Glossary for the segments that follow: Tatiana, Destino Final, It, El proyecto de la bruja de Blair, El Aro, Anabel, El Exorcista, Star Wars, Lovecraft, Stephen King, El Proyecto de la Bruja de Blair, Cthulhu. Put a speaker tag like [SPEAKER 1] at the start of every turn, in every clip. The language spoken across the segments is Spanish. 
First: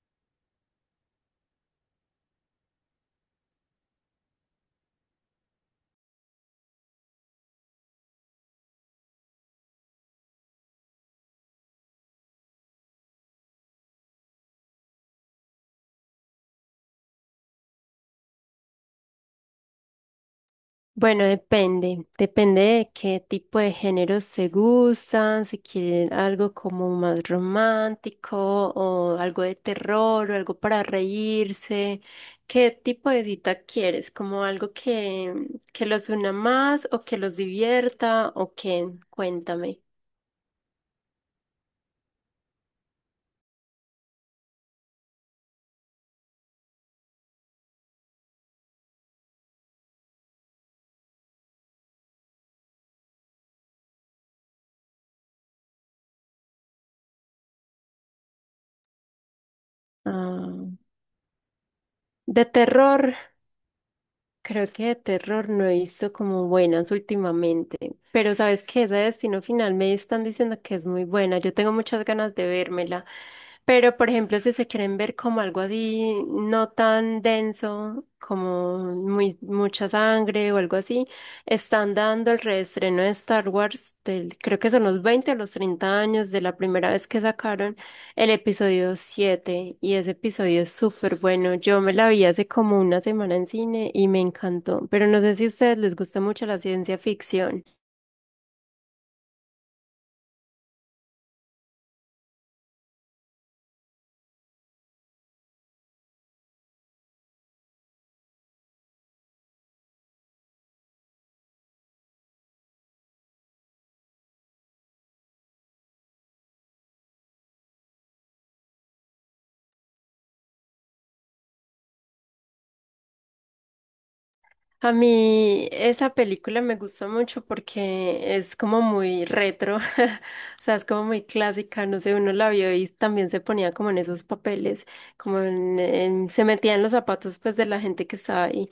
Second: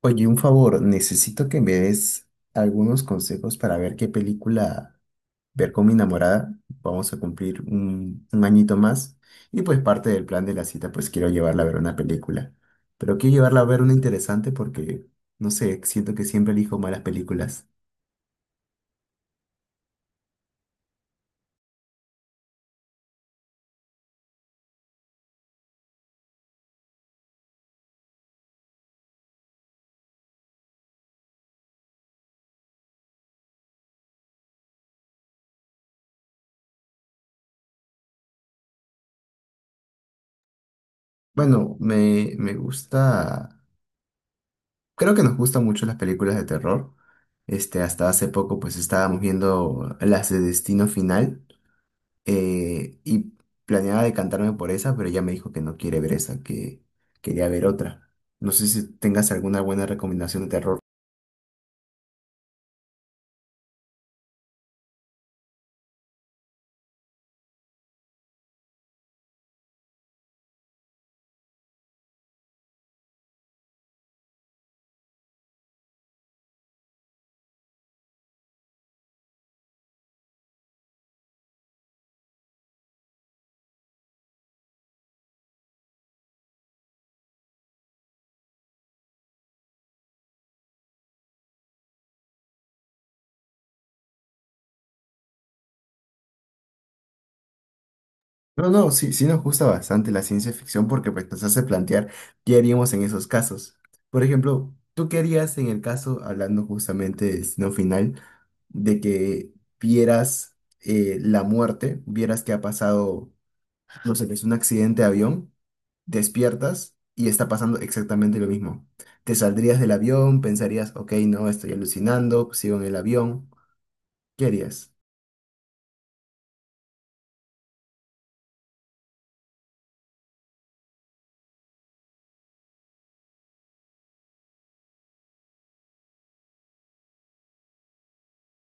[SPEAKER 1] Oye, un favor, necesito que me des algunos consejos para ver qué película ver con mi enamorada. Vamos a cumplir un añito más y pues parte del plan de la cita, pues quiero llevarla a ver una película. Pero quiero llevarla a ver una interesante porque, no sé, siento que siempre elijo malas películas.
[SPEAKER 2] Bueno, depende, depende de qué tipo de géneros se gustan, si quieren algo como más romántico o algo de terror o algo para reírse, qué tipo de cita quieres, como algo que los una más o que los divierta o qué, cuéntame.
[SPEAKER 1] Bueno, me gusta, creo que nos gustan mucho las películas de terror. Este, hasta hace poco pues estábamos viendo las de Destino Final. Y planeaba decantarme por esa, pero ella me dijo que no quiere ver esa, que quería ver otra. No sé si tengas alguna buena recomendación de
[SPEAKER 2] Ah,
[SPEAKER 1] terror.
[SPEAKER 2] de terror. Creo que de terror no he visto como buenas últimamente, pero sabes que ese Destino Final me están diciendo que es muy buena. Yo tengo muchas ganas de vérmela, pero por ejemplo, si se quieren ver como algo así no tan denso, como muy, mucha sangre o algo así, están dando el reestreno de Star Wars del, creo que son los 20 o los 30 años de la primera vez que sacaron el episodio 7 y ese episodio es súper bueno. Yo me la vi hace como una semana en cine y me encantó, pero no sé si a ustedes les gusta mucho la ciencia ficción.
[SPEAKER 1] No, no, sí, sí nos gusta bastante la ciencia ficción porque pues, nos hace plantear qué haríamos en esos casos. Por ejemplo, ¿tú qué harías en el caso, hablando justamente de destino final, de que vieras la muerte, vieras que ha pasado, no sé, que es un accidente de avión? Despiertas y está pasando exactamente lo mismo. Te saldrías del avión, pensarías, ok, no, estoy alucinando, sigo en el avión. ¿Qué harías?
[SPEAKER 2] A mí esa película me gusta mucho porque es como muy retro, o sea, es como muy clásica, no sé, uno la vio y también se ponía como en esos papeles, como se metía en los zapatos pues de la gente que estaba ahí.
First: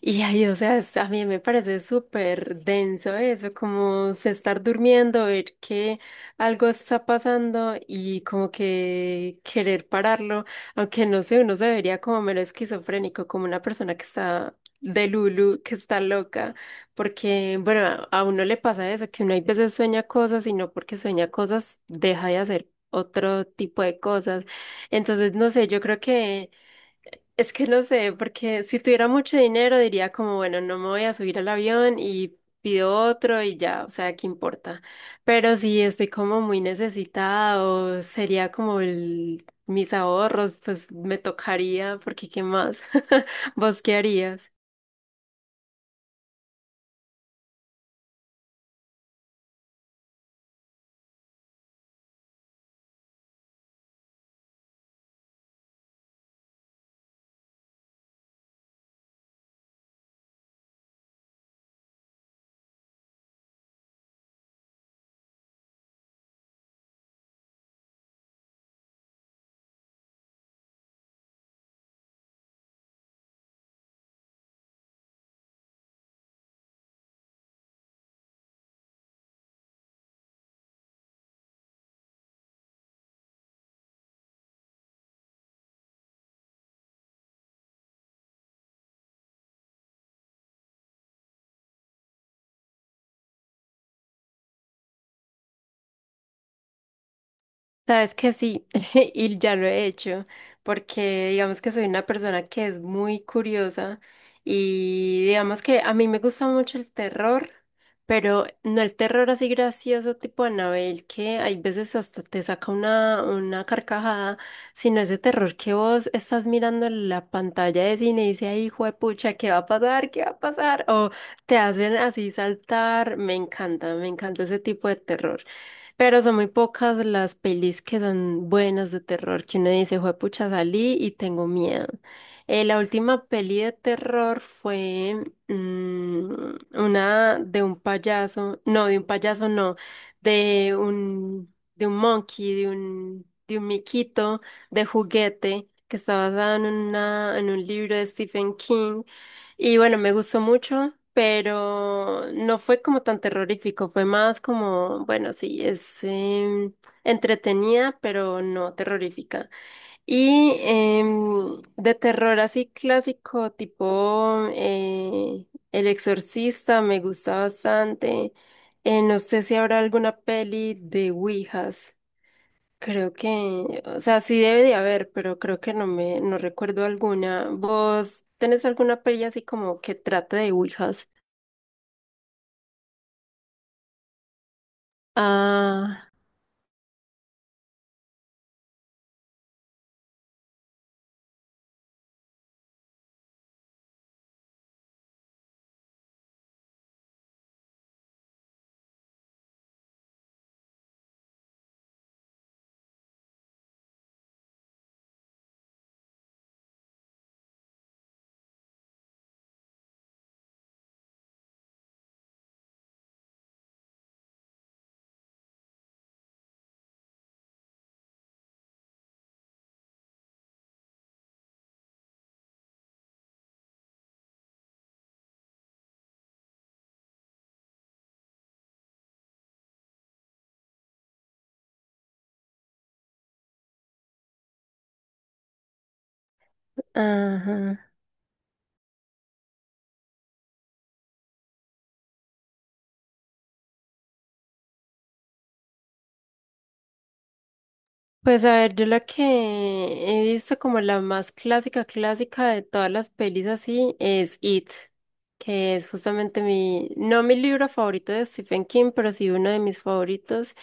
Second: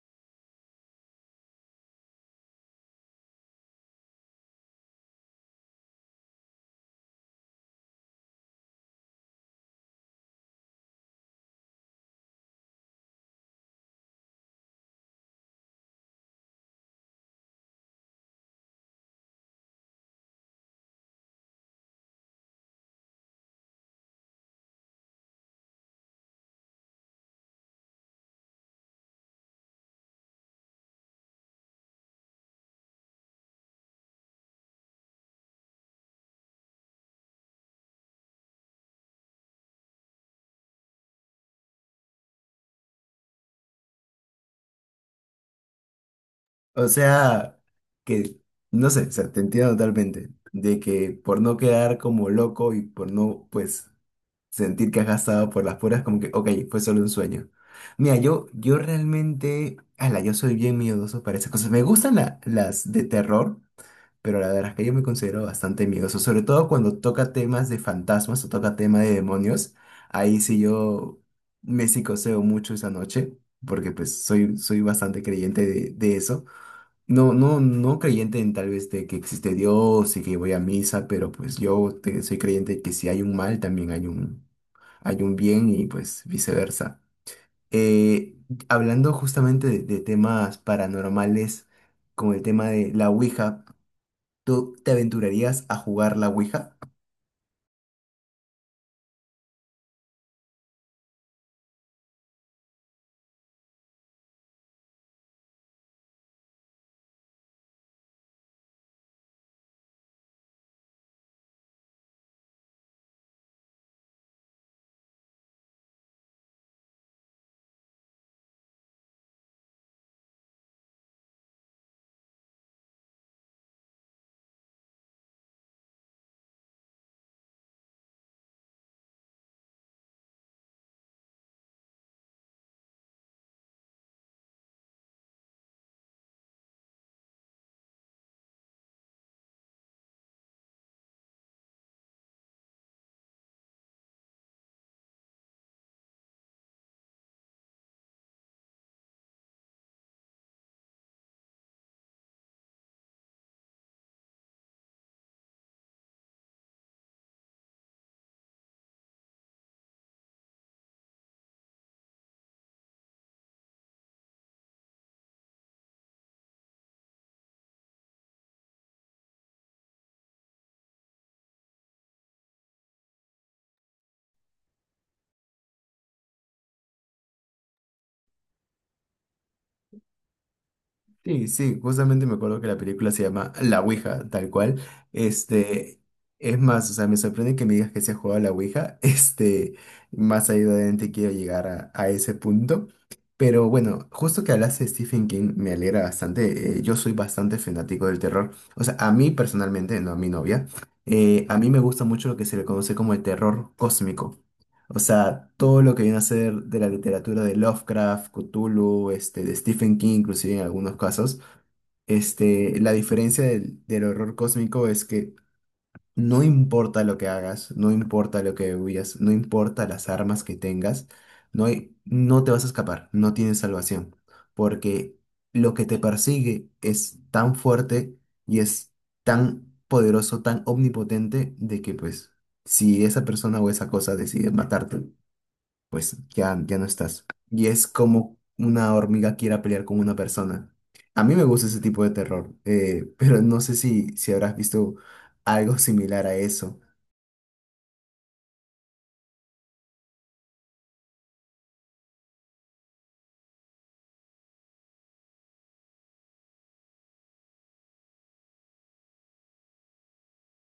[SPEAKER 2] Y ahí, o sea, a mí me parece súper denso eso, como se estar durmiendo, ver que algo está pasando y como que querer pararlo, aunque no sé, uno se vería como mero esquizofrénico, como una persona que está de Lulu, que está loca, porque, bueno, a uno le pasa eso, que uno hay veces sueña cosas y no porque sueña cosas deja de hacer otro tipo de cosas. Entonces, no sé, yo creo que... Es que no sé, porque si tuviera mucho dinero diría como, bueno, no me voy a subir al avión y pido otro y ya, o sea, ¿qué importa? Pero si estoy como muy necesitada o sería como el, mis ahorros, pues me tocaría, porque ¿qué más? ¿Vos qué harías?
[SPEAKER 1] O sea, que, no sé, o sea, te entiendo totalmente, de que por no quedar como loco y por no, pues, sentir que has gastado por las puras, como que, ok, fue solo un sueño. Mira, yo realmente, ala, yo soy bien miedoso para esas cosas. Me gustan las de terror, pero la verdad es que yo me considero bastante miedoso, sobre todo cuando toca temas de fantasmas o toca tema de demonios, ahí sí yo me psicoseo mucho esa noche, porque pues soy, soy bastante creyente de eso. No, no, no creyente en tal vez de que existe Dios y que voy a misa, pero pues soy creyente que si hay un mal también hay un bien y pues viceversa. Eh, Hablando justamente de temas paranormales, como el tema de la Ouija. ¿Tú te aventurarías a jugar la Ouija?
[SPEAKER 2] Sabes que sí, y ya lo he hecho, porque digamos que soy una persona que es muy curiosa y digamos que a mí me gusta mucho el terror, pero no el terror así gracioso tipo Anabel, que hay veces hasta te saca una carcajada, sino ese terror que vos estás mirando en la pantalla de cine y dices, ay, hijo de pucha, ¿qué va a pasar? ¿Qué va a pasar? O te hacen así saltar, me encanta ese tipo de terror. Pero son muy pocas las pelis que son buenas de terror, que uno dice, juepucha, salí y tengo miedo. La última peli de terror fue una de un payaso, no, de un payaso no, de un monkey, de un miquito de juguete, que está basada en una, en un libro de Stephen King, y bueno, me gustó mucho, pero no fue como tan terrorífico, fue más como, bueno, sí, es entretenida, pero no terrorífica. Y de terror así clásico, tipo El Exorcista, me gusta bastante. No sé si habrá alguna peli de Ouijas. Creo que, o sea, sí debe de haber, pero creo que no recuerdo alguna. ¿Vos tenés alguna peli así como que trate de ouijas?
[SPEAKER 1] Sí, sí, justamente me acuerdo que la película se llama La Ouija, tal cual. Este,
[SPEAKER 2] Ah,
[SPEAKER 1] es más, o sea, me sorprende que me digas que se ha jugado a la Ouija. Este, más ahí adelante quiero llegar a ese punto. Pero bueno, justo que hablaste de Stephen King, me alegra bastante. Yo soy bastante fanático del terror. O sea, a mí personalmente, no a mi novia, a mí me gusta mucho lo que se le conoce como el terror cósmico. O sea, todo lo que viene a ser de la literatura de Lovecraft, Cthulhu, este, de Stephen King, inclusive en algunos casos, este, la diferencia del horror cósmico es que no importa lo que hagas, no importa lo que huyas, no importa las armas que tengas, no te vas a escapar, no tienes salvación, porque lo que te persigue es tan fuerte y es tan poderoso, tan omnipotente, de que pues si esa persona o esa cosa decide matarte, pues ya, ya no estás. Y
[SPEAKER 2] ajá.
[SPEAKER 1] es como una hormiga quiera pelear con una persona. A mí me gusta ese tipo de terror, pero no sé si, si habrás visto algo similar a eso.
[SPEAKER 2] Pues a ver, yo la que he visto como la más clásica, clásica de todas las pelis así es It, que es justamente mi, no mi libro favorito de Stephen King, pero sí uno de mis favoritos.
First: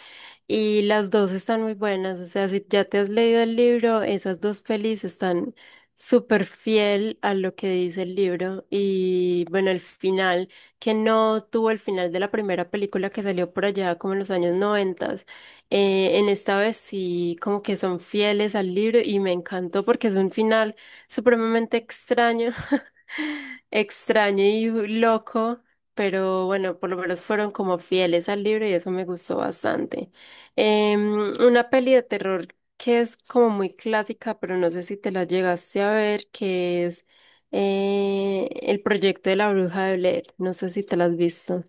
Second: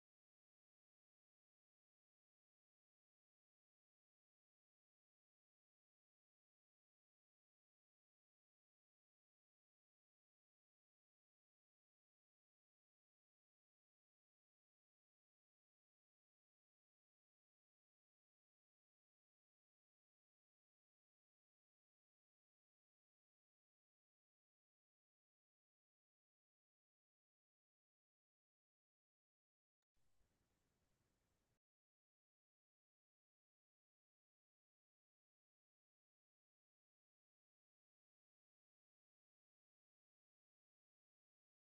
[SPEAKER 2] Y las dos están muy buenas, o sea, si ya te has leído el libro, esas dos pelis están súper fiel a lo que dice el libro. Y bueno, el final, que no tuvo el final de la primera película que salió por allá como en los años noventas, en esta vez sí como que son fieles al libro y me encantó porque es un final supremamente extraño, extraño y loco, pero bueno, por lo menos fueron como fieles al libro y eso me gustó bastante. Una peli de terror que es como muy clásica, pero no sé si te la llegaste a ver, que es El proyecto de la bruja de Blair. No sé si te la has visto.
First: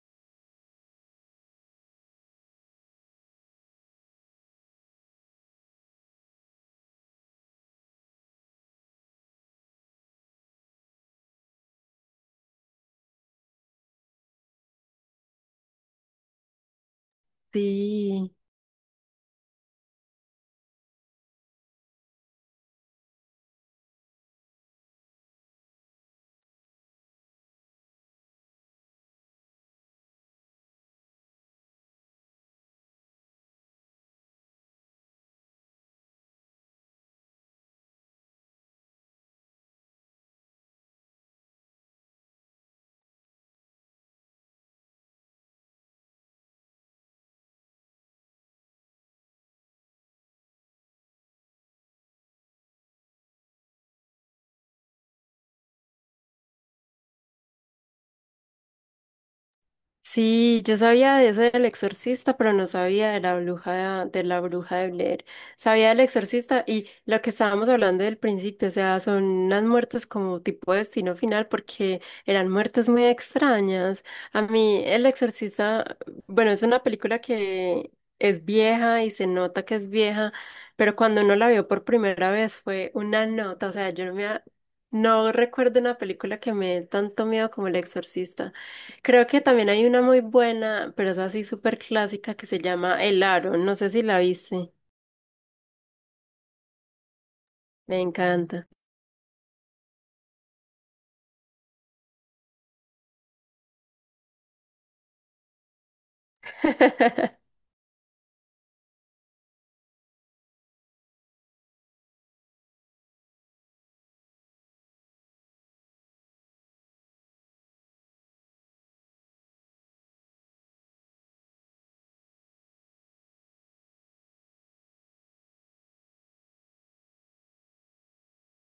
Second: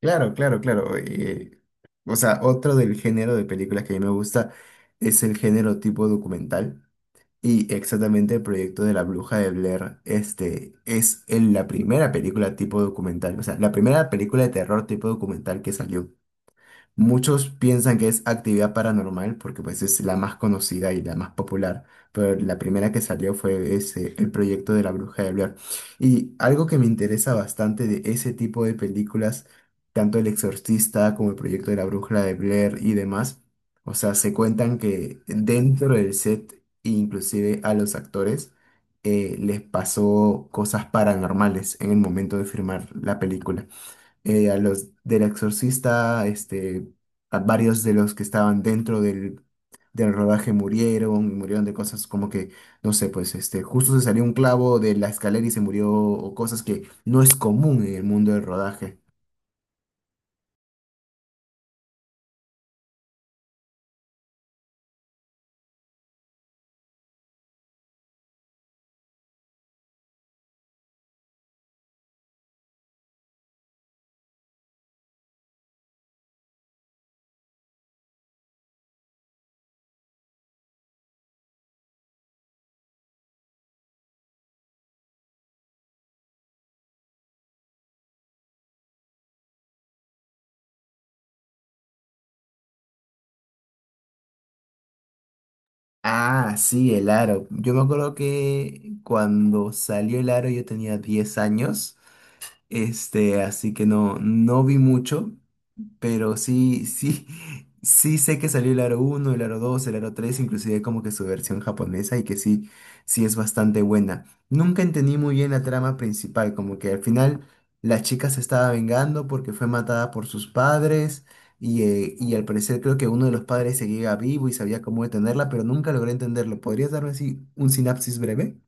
[SPEAKER 1] Claro, claro, claro. Eh, o sea, otro del género de películas que a mí me gusta es el género tipo documental. Y exactamente el proyecto de la Bruja de Blair, este, la primera película tipo documental, o sea, la primera película de terror tipo documental que salió. Muchos piensan que es
[SPEAKER 2] Sí.
[SPEAKER 1] actividad paranormal porque pues es la más conocida y la más popular, pero la primera que salió fue ese, el proyecto de la Bruja de Blair. Y algo que me interesa bastante de ese tipo de películas, tanto El Exorcista como el proyecto de la Bruja de Blair y demás, o sea, se cuentan que dentro del set, inclusive a los actores, les pasó cosas paranormales en el momento de firmar la película a los del exorcista, este, a varios de los que estaban dentro del rodaje murieron, y murieron de cosas como que, no sé, pues este, justo se salió un clavo de la escalera y se murió, o cosas que no es común en el mundo del rodaje.
[SPEAKER 2] Sí, yo sabía de ese del exorcista, pero no sabía de la bruja de, la bruja de Blair. Sabía del exorcista y lo que estábamos hablando del principio, o sea, son unas muertes como tipo destino final porque eran muertes muy extrañas. A mí el exorcista, bueno, es una película que es vieja y se nota que es vieja, pero cuando uno la vio por primera vez fue una nota, o sea, yo no no recuerdo una película que me dé tanto miedo como El Exorcista. Creo que también hay una muy buena, pero es así súper clásica que se llama El Aro. No sé si la viste.
[SPEAKER 1] Ah, sí, el aro. Yo me
[SPEAKER 2] Me
[SPEAKER 1] acuerdo
[SPEAKER 2] encanta.
[SPEAKER 1] que cuando salió el aro yo tenía 10 años, este, así que no, no vi mucho. Pero sí, sí, sí sé que salió el Aro uno, el Aro dos, el Aro tres, inclusive como que su versión japonesa y que sí, sí es bastante buena. Nunca entendí muy bien la trama principal, como que al final la chica se estaba vengando porque fue matada por sus padres y al parecer creo que uno de los padres seguía vivo y sabía cómo detenerla, pero nunca logré entenderlo. ¿Podrías darme así un sinapsis breve?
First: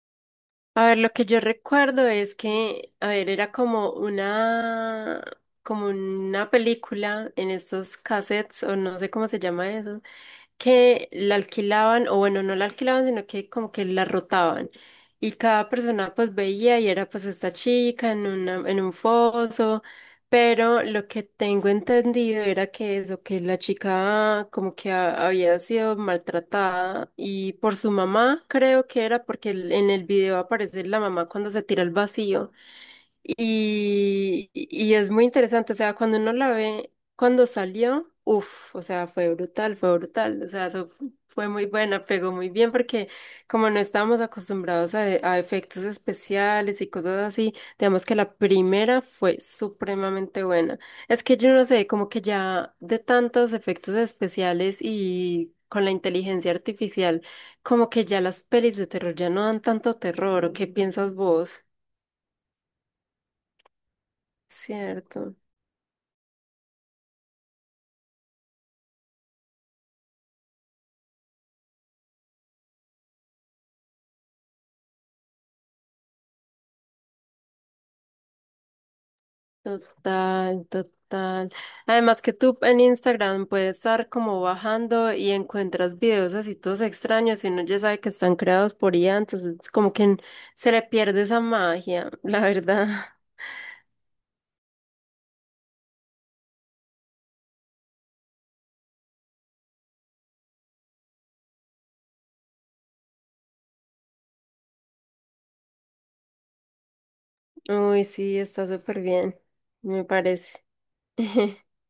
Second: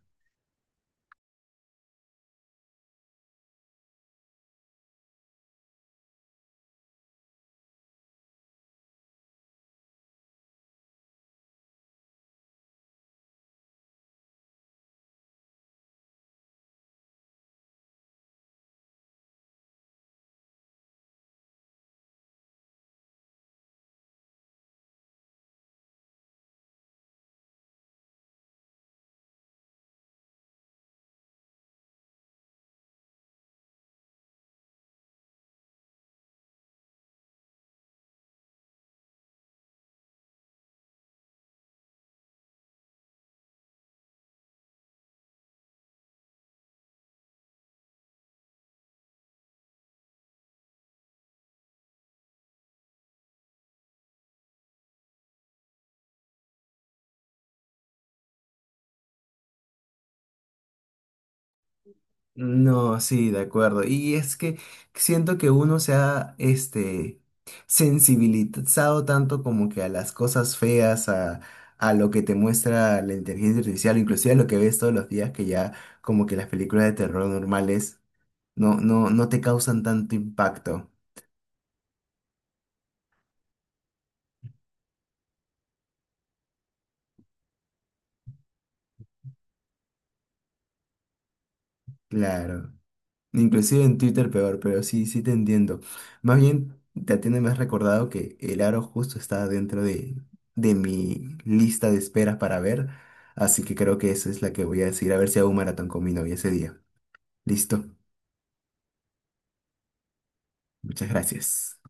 [SPEAKER 2] A ver, lo que yo recuerdo es que, a ver, era como una película en estos cassettes, o no sé cómo se llama eso. Que la alquilaban, o bueno, no la alquilaban, sino que como que la rotaban. Y cada persona pues veía y era pues esta chica en una, en un foso, pero lo que tengo entendido era que eso, que la chica como que había sido maltratada y por su mamá, creo que era porque en el video aparece la mamá cuando se tira al vacío. Y es muy interesante, o sea, cuando uno la ve, cuando salió, uff, o sea, fue brutal, o sea, eso fue muy buena, pegó muy bien porque como no estábamos acostumbrados a efectos especiales y cosas así, digamos que la primera fue supremamente buena. Es que yo no sé, como que ya de tantos efectos especiales y con la inteligencia artificial, como que ya las pelis de terror ya no dan tanto terror, ¿o qué piensas vos?
[SPEAKER 1] No, sí, de acuerdo. Y es que
[SPEAKER 2] Cierto.
[SPEAKER 1] siento que uno se ha, este, sensibilizado tanto como que a las cosas feas, a lo que te muestra la inteligencia artificial, inclusive a lo que ves todos los días, que ya como que las películas de terror normales no, no, no te causan tanto
[SPEAKER 2] Total,
[SPEAKER 1] impacto.
[SPEAKER 2] total. Además que tú en Instagram puedes estar como bajando y encuentras videos así todos extraños y uno ya sabe que están creados por IA, entonces como que se le pierde esa magia, la
[SPEAKER 1] Claro.
[SPEAKER 2] verdad.
[SPEAKER 1] Inclusive en Twitter peor, pero sí, sí te entiendo. Más bien, Tatiana, me has recordado que el aro justo está dentro de mi lista de espera para ver, así que creo que esa es la que voy a decir, a ver si hago un maratón con mi novia ese día. Listo,
[SPEAKER 2] Uy, sí, está súper bien, me parece.
[SPEAKER 1] muchas gracias.